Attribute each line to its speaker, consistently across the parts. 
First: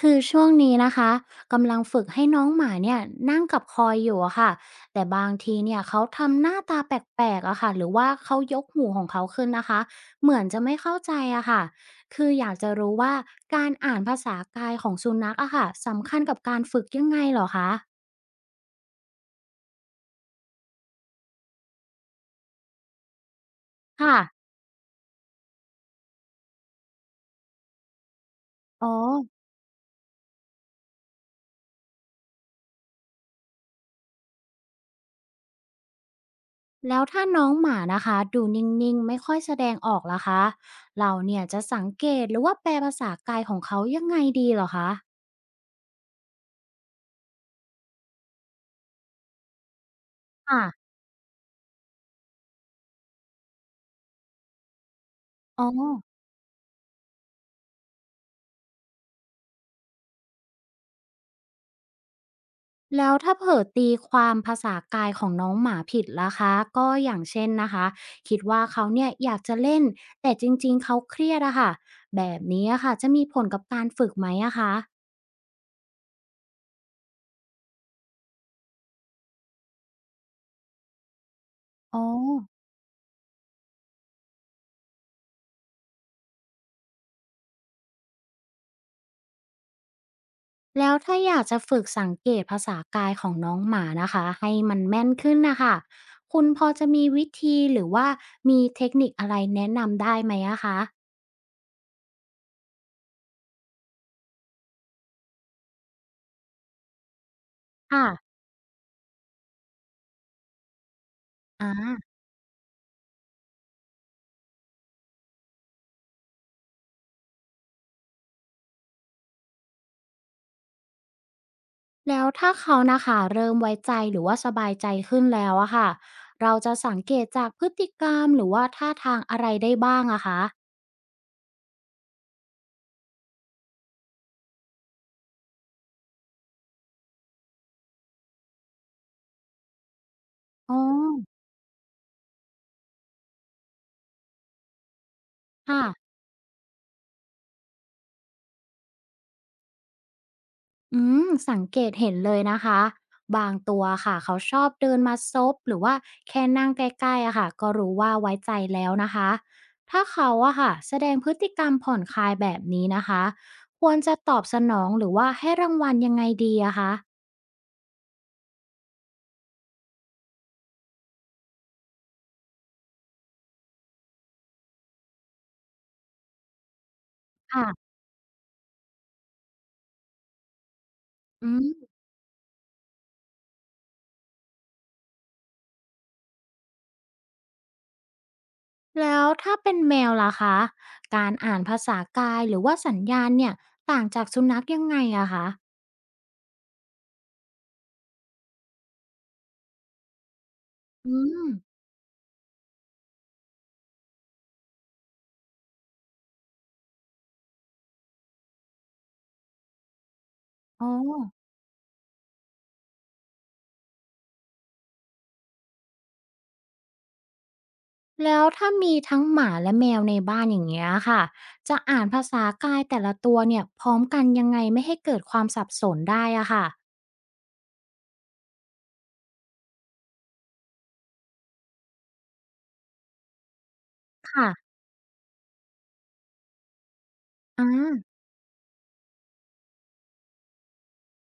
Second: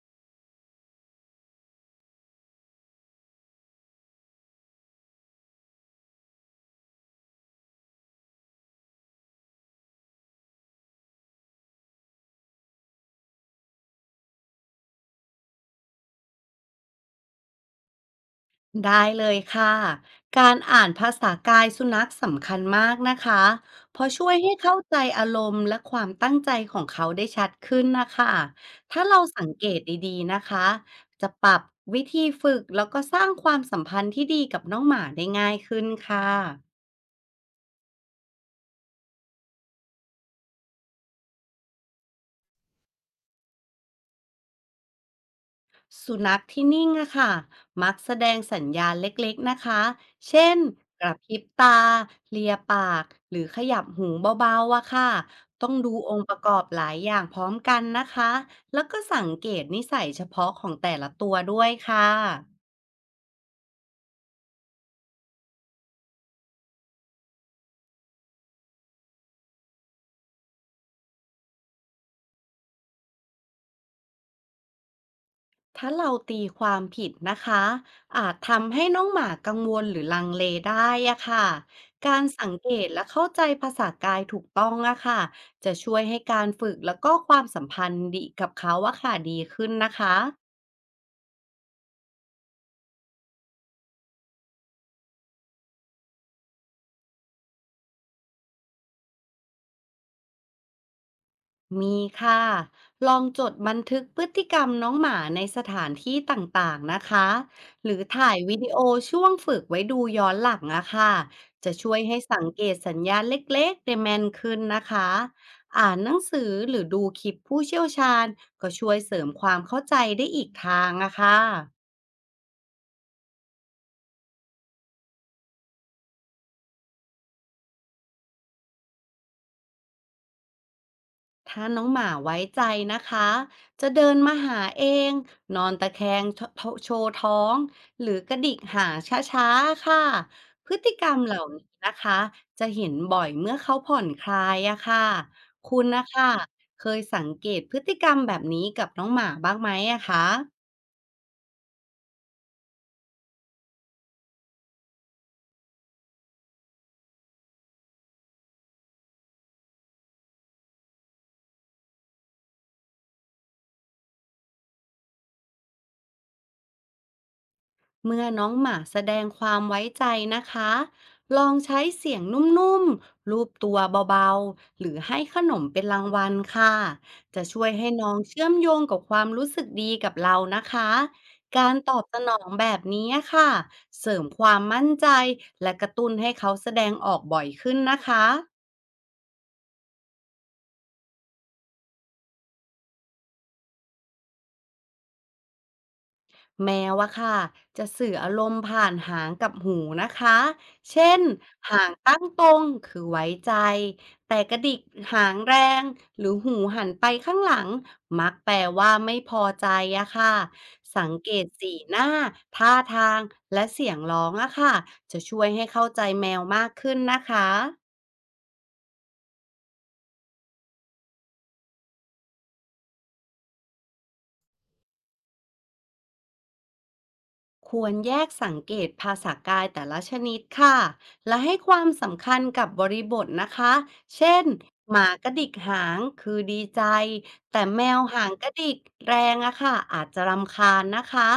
Speaker 1: คือช่วงนี้นะคะกำลังฝึกให้น้องหมาเนี่ยนั่งกับคอยอยู่อะค่ะแต่บางทีเนี่ยเขาทำหน้าตาแปลกๆอะค่ะหรือว่าเขายกหูของเขาขึ้นนะคะเหมือนจะไม่เข้าใจอะค่ะคืออยากจะรู้ว่าการอ่านภาษากายของสุนัขอะค่ะสำคัญกับการฝึกยังไงเหรอคะ
Speaker 2: ได้เลยค่ะ การอ่านภาษากายสุนัขสำคัญมากนะคะเพราะ
Speaker 1: ค่ะ
Speaker 2: ช่วยให้เข้าใจอารมณ์และความตั้งใจของเขาได้ชัดขึ้นนะคะ
Speaker 1: อ๋อ
Speaker 2: ถ้าเราสังเกตดีๆนะคะจะปรับวิธีฝึกแล้วก็สร้างความสัมพันธ์ที่ดีกับน้องหมาได้ง่ายขึ้นค่ะ
Speaker 1: แล้วถ้าน้องหมานะคะดูนิ่งๆไม่ค่อยแสดงออกล่ะคะเราเนี่ยจะสังเกตหรือว่าแปลภาษากายของเขายังไงดีเหรอคะ
Speaker 2: สุนัขที่นิ่งอะค่ะมักแสดงสัญญาณเล็กๆนะคะ เช่น
Speaker 1: ค่ะ
Speaker 2: กระพริบตาเลียปาก หรือขยับหูเบาๆอะค่ะ
Speaker 1: อ๋อ
Speaker 2: ต้องดูองค์ประกอบหลายอย่างพร้อมกันนะคะ แล้วก็สังเกตนิสัยเฉพาะของแต่ละตัวด้วยค่ะ
Speaker 1: แล้วถ้าเผลอตีความภาษากายของน้องหมาผิดล่ะคะก็อย่างเช่นนะคะคิดว่าเขาเนี่ยอยากจะเล่นแต่จริงๆเขาเครียดอะค่ะแบบนี้อะค่ะจะมีผลกับการฝึกไหมอะคะ
Speaker 2: ถ้าเราตีความผิดนะคะอาจทำให้น้องหมากังวลหรือลังเลได้อะค่ะ
Speaker 1: อ๋อ
Speaker 2: การสังเกตและเข้าใจภาษากายถูกต้องอะค่ะจะช่วยให้การฝึกแล้วก็ความสัมพันธ์ดีกับเขาอะค่ะดีขึ้นนะคะ
Speaker 1: แล้วถ้าอยากจะฝึกสังเกตภาษากายของน้องหมานะคะให้มันแม่นขึ้นนะคะคุณพอจะมีวิธีหรือว่ามีเทคนิคอะไรแนะนำได้ไหมอะคะ
Speaker 2: มีค่ะ ลองจดบันทึกพฤติกรรมน้องหมาในสถานที่ต่างๆนะคะ หรือ
Speaker 1: ค่ะ
Speaker 2: ถ่ายวิดีโอช่วงฝึกไว้ดูย้อนหลังอะค่ะจะ
Speaker 1: อา
Speaker 2: ช่วยให้สังเกตสัญญาณเล็กๆได้แม่นขึ้นนะคะ อ่านหนังสือหรือดูคลิปผู้เชี่ยวชาญก็ช่วยเสริมความเข้าใจได้อีกทางอะค่ะ
Speaker 1: แล้วถ้าเขานะคะเริ่มไว้ใจหรือว่าสบายใจขึ้นแล้วอะค่ะเราจะสังเกตจากพฤติกรรมหรือว่าท่าทางอะไรได้บ้างอะคะ
Speaker 2: ถ้าน้องหมาไว้ใจนะคะ จะเดินมาหาเอง นอนตะแคงโชโชว์ท้อง หรือกระดิกหางช้าๆ ค่ะ พฤ
Speaker 1: อ๋อ
Speaker 2: ติกรรมเหล่านี้นะคะ จะเห็นบ่อยเมื่อเขาผ่อนคลายอะค่ะคุ
Speaker 1: ค่ะ
Speaker 2: ณนะคะ เคยสังเกตพฤติกรรมแบบนี้กับน้องหมาบ้างไหมอะคะ
Speaker 1: อืมสังเกตเห็นเลยนะคะบางตัวค่ะเขาชอบเดินมาซบหรือว่าแค่นั่งใกล้ๆอะค่ะก็รู้ว่าไว้ใจแล้วนะคะถ้าเขาอะค่ะแสดงพฤติกรรมผ่อนคลายแบบนี้นะคะควรจะตอบสนองหรือว่าให้รางวัลยังไงดีอะคะ
Speaker 2: เมื่อน้องหมาแสดงความไว้ใจนะคะ ลองใช้เสียงนุ่มๆลูบตัวเบาๆ หรือให้ขนมเป็นรางวัลค่ะ จะช่วยให้
Speaker 1: ค่ะ
Speaker 2: น้องเชื่อมโยงกับความรู้สึกดีกับเรานะคะ
Speaker 1: อื
Speaker 2: การ
Speaker 1: ม
Speaker 2: ตอบสนองแบบนี้ค่ะ เสริมความมั่นใจและกระตุ้นให้เขาแสดงออกบ่อยขึ้นนะคะ
Speaker 1: แล้วถ้าเป็นแมวล่ะคะการอ่านภาษากายหรือว่าสัญญาณเนี่ยต่างจากสุนัขยังไงอะคะ
Speaker 2: แมวอะค่ะจะสื่ออารมณ์ผ่านหางกับหูนะคะ เช่
Speaker 1: อื
Speaker 2: น
Speaker 1: ม
Speaker 2: หางตั้งตรงคือไว้ใจ แต่กระดิกหางแรงหรือหูหันไปข้างหลังมักแปลว่าไม่พอใจอะค่ะ
Speaker 1: อ๋อ
Speaker 2: สังเกตสีหน้าท่าทางและเสียงร้องอะค่ะจะช่วยให้เข้าใจแมวมากขึ้นนะคะ
Speaker 1: แล้วถ้ามีทั้งหมาและแมวในบ้านอย่างเงี้ยค่ะจะอ่านภาษากายแต่ละตัวเนี่ยพร้อมกันยังไงไม่ให้เกิดความสับสนได้อะค่ะ
Speaker 2: ควรแยกสังเกตภาษากายแต่ละชนิดค่ะ และให้ความสำคัญกับบริบทนะคะ เช่น
Speaker 1: ค่ะ
Speaker 2: หมากระดิกหางคือดีใจแต่
Speaker 1: อา
Speaker 2: แมวหางกระดิกแรงอะค่ะอาจจะรำคาญนะคะ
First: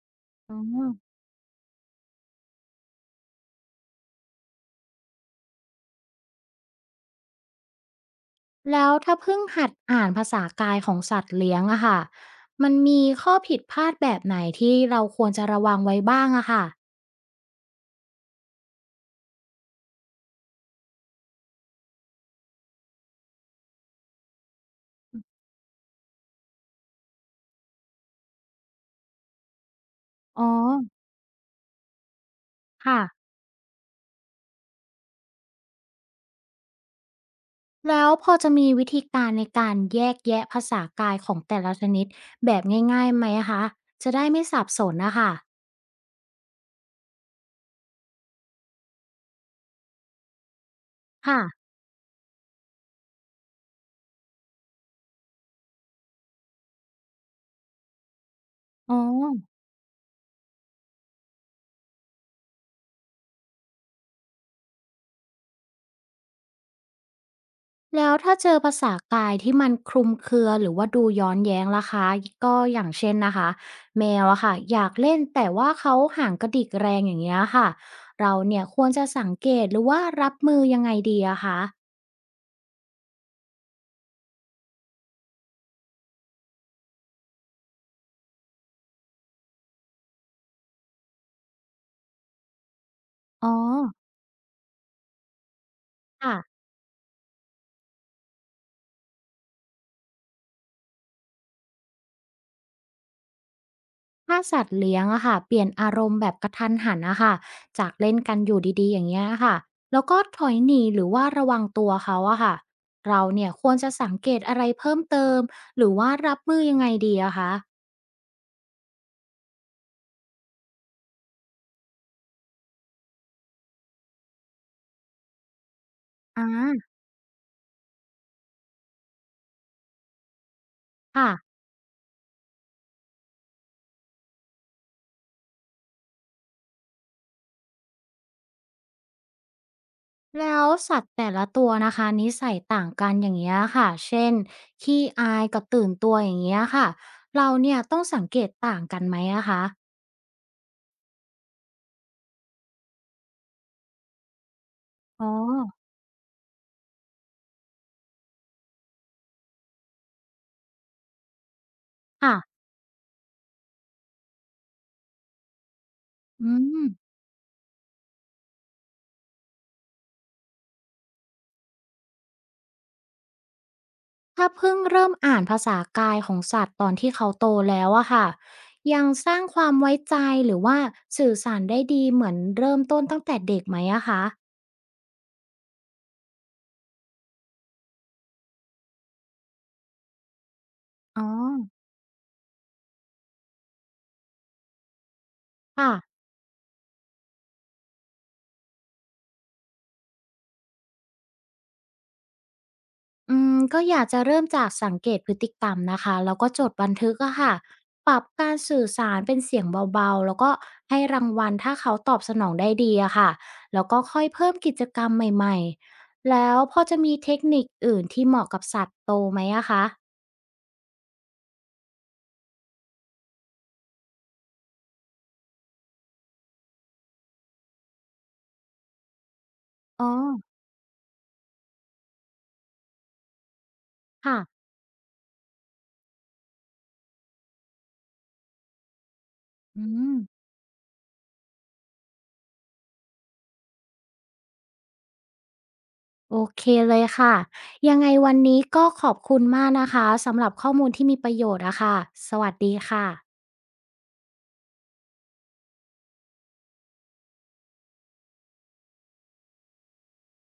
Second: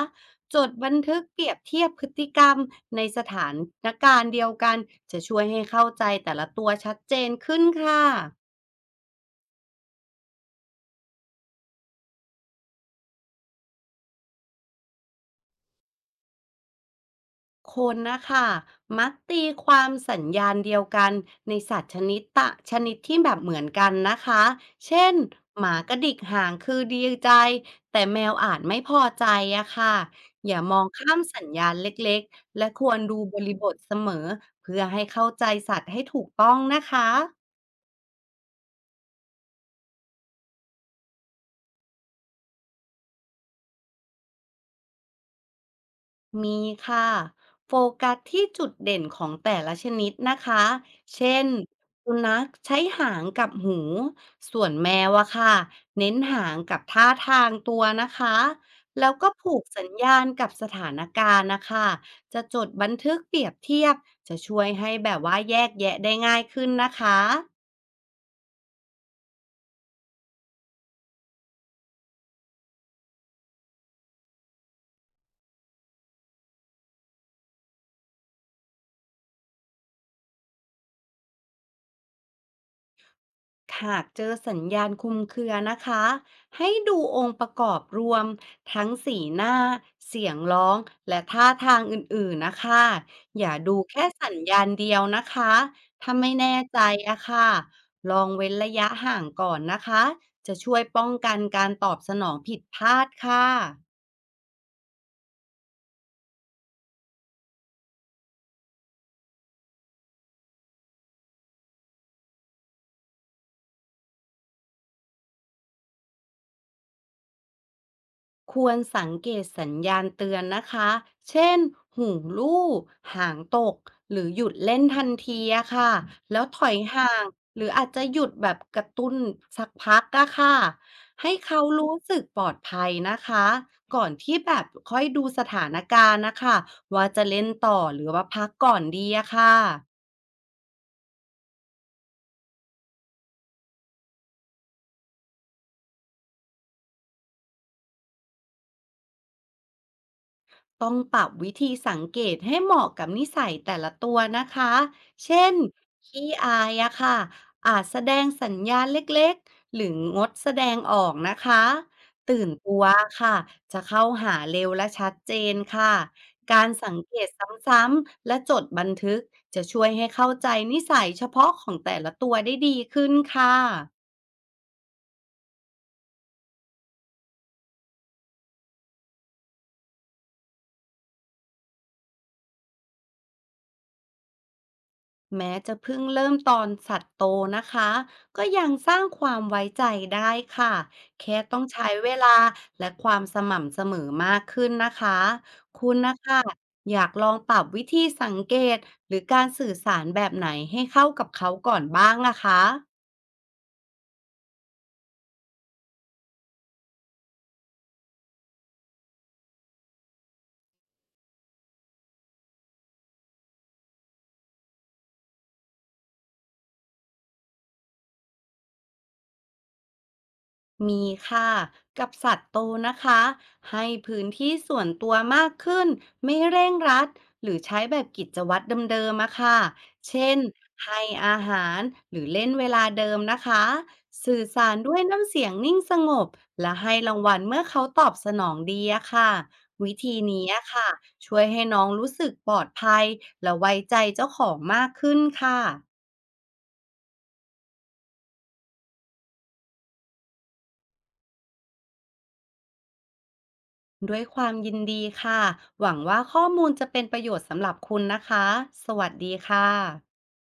Speaker 1: อ๋
Speaker 2: จ
Speaker 1: อ
Speaker 2: ดบันทึกเปรียบเทียบพฤติกรรมในสถานการณ์เดียวกันจะช่วยให้เข้าใจแต่ละตัวชัดเจนขึ้นค่ะ
Speaker 1: แล้วถ้าเพิ่งหัดอ่านภาษากายของสัตว์เลี้ยงอะค่ะมันมีข้อผิดพลาดแบบไหนที่เราควรจะระวังไว้บ้างอะค่ะ
Speaker 2: คนนะคะมักตีความสัญญาณเดียวกันในสัตว์ชนิดตะชนิดที่แบบเหมือนกันนะคะเช่นหมากระดิกหางคือดีใจแต่แมวอาจไม่พอใจอะค่ะ
Speaker 1: อ๋อ
Speaker 2: อย่ามองข้ามสัญญาณเล็กๆและคว
Speaker 1: ค่ะ
Speaker 2: รดูบริบทเสมอเพื่อให้เข้าใจสัตว์ให้ถูกต้องนะคะ
Speaker 1: แล้วพอจะมีวิธีการในการแยกแยะภาษากายของแต่ละชนิดแบบง่ายๆไหมคะจะได้ไม่สับสนนะคะ
Speaker 2: มีค่ะโฟกัสที่จุดเด่นของแต่ละชนิดนะคะเช่น
Speaker 1: ค่ะ
Speaker 2: สุนัขใช้หางกับหูส่วนแมวอะค่ะเน้นหางกับท่าทางตัวนะคะ
Speaker 1: อ๋อ
Speaker 2: แล้วก็ผูกสัญญาณกับสถานการณ์นะคะจะจดบันทึกเปรียบเทียบจะช่วยให้แบบว่าแยกแยะได้ง่ายขึ้นนะคะ
Speaker 1: แล้วถ้าเจอภาษากายที่มันคลุมเครือหรือว่าดูย้อนแย้งล่ะคะก็อย่างเช่นนะคะแมวอะค่ะอยากเล่นแต่ว่าเขาห่างกระดิกแรงอย่างเงี้ยค่ะเราเนี่ยควรจะสังเกตหรือว่ารับมือยังไงดีอะคะ
Speaker 2: หากเจอสัญญาณคลุมเครือนะคะให้ดูองค์ประกอบรวมทั้งสีหน้าเสียงร้องและท่าทางอื่นๆนะคะอ
Speaker 1: อ๋อ
Speaker 2: ย่าดูแค่สัญญาณเดียวนะคะถ้าไม่
Speaker 1: ค่ะ
Speaker 2: แน่ใจอะค่ะลองเว้นระยะห่างก่อนนะคะจะช่วยป้องกันการตอบสนองผิดพลาดค่ะ
Speaker 1: ถ้าสัตว์เลี้ยงอะค่ะเปลี่ยนอารมณ์แบบกระทันหันอะค่ะจากเล่นกันอยู่ดีๆอย่างเงี้ยค่ะแล้วก็ถอยหนีหรือว่าระวังตัวเขาอะค่ะเราเนี่ยควรจะสังเกตอะไรเพิ่มเติมหรือว่ารับมือยังไงดีอะคะ
Speaker 2: ควรสังเกตสัญญาณเตือนนะคะ เช่นหูลู่หางตกหรือหยุดเล่นทันทีอะค่ะแล้
Speaker 1: อ่
Speaker 2: วถอย
Speaker 1: า
Speaker 2: ห่างหรืออาจจะหยุดแบบกระตุ้นสักพักอะค่ะ
Speaker 1: ค่ะ
Speaker 2: ให้เขารู้สึกปลอดภัยนะคะก่อนที่แบบค่อยดูสถานการณ์นะคะว่าจะเล่นต่อหรือว่าพักก่อนดีอะค่ะ
Speaker 1: แล้วสัตว์แต่ละตัวนะคะนิสัยต่างกันอย่างเงี้ยค่ะเช่นขี้อายกับตื่นตัวอย่างเงี้ยค่ะเราเนี่ยต้องสังเกตต่างกันไหมอะคะ
Speaker 2: ต้องปรับวิธีสังเกตให้เหมาะกับนิสัยแต่ละตัวนะคะ
Speaker 1: อ๋อ
Speaker 2: เช่นขี้อายอะค่ะอาจแสดงสัญญาณเล็กๆ หรืองดแสดงออกนะคะ
Speaker 1: ค่ะ
Speaker 2: ตื่นตัวค่ะ จะเข้าหาเร็วและชัดเจนค่ะ
Speaker 1: อื
Speaker 2: การ
Speaker 1: ม
Speaker 2: สังเกตซ้ำๆ และจดบันทึกจะช่วยให้เข้าใจนิสัยเฉพาะของแต่ละตัวได้ดีขึ้นค่ะ
Speaker 1: ถ้าเพิ่งเริ่มอ่านภาษากายของสัตว์ตอนที่เขาโตแล้วอะค่ะ ยังสร้างความไว้ใจหรือว่าสื่อสารได้ดีเหมือนเริ่มต้นตั้งแต่เด็กไหมอะคะ
Speaker 2: แม้จะเพิ่งเริ่มตอนสัตว์โตนะคะก็ยังสร้างความไว้ใจได้ค่ะ
Speaker 1: อ๋อ
Speaker 2: แค่ต้องใช้เวลาและความสม่ำเสมอมากขึ้นนะคะคุ
Speaker 1: ค่ะ
Speaker 2: ณนะคะอยากลองปรับวิธีสังเกตหรือการสื่อสารแบบไหนให้เข้ากับเขาก่อนบ้างนะคะ
Speaker 1: อืมก็อยากจะเริ่มจากสังเกตพฤติกรรมนะคะ แล้วก็จดบันทึกอะค่ะปรับการสื่อสารเป็นเสียงเบาๆ แล้วก็ให้รางวัลถ้าเขาตอบสนองได้ดีอะค่ะ แล้วก็ค่อยเพิ่มกิจกรรมใหม่ๆแล้วพอจะมีเทคนิคอื่นที่เหมาะกับสัตว์โตไหมอะคะ
Speaker 2: มีค่ะกับสัตว์โตนะคะให้พื้นที่ส่วนตัวมากขึ้นไม่เร่งรัดหรือใช้แบบกิจวัตรเดิมๆอะค่ะ
Speaker 1: อ๋อ
Speaker 2: เช่นให้อาหารหรือเล่นเวลาเดิมนะคะ
Speaker 1: ค่ะ
Speaker 2: สื่อสารด้วยน้ำเสียงนิ่งสงบและให้รางวัลเมื่อเขาตอบสนองดีอะค่ะ
Speaker 1: อื
Speaker 2: วิธี
Speaker 1: ม
Speaker 2: นี้อะค่ะช่วยให้น้องรู้สึกปลอดภัยและไว้ใจเจ้าของมากขึ้นค่ะ
Speaker 1: โอเคเลยค่ะยังไงวันนี้ก็ขอบคุณมากนะคะสำหรับข้อมูลที่มีประโยชน์อะค่ะสวัสดีค่ะ
Speaker 2: ด้วยความยินดีค่ะ หวังว่าข้อมูลจะเป็นประโยชน์สำหรับคุณนะคะ สวัสดีค่ะ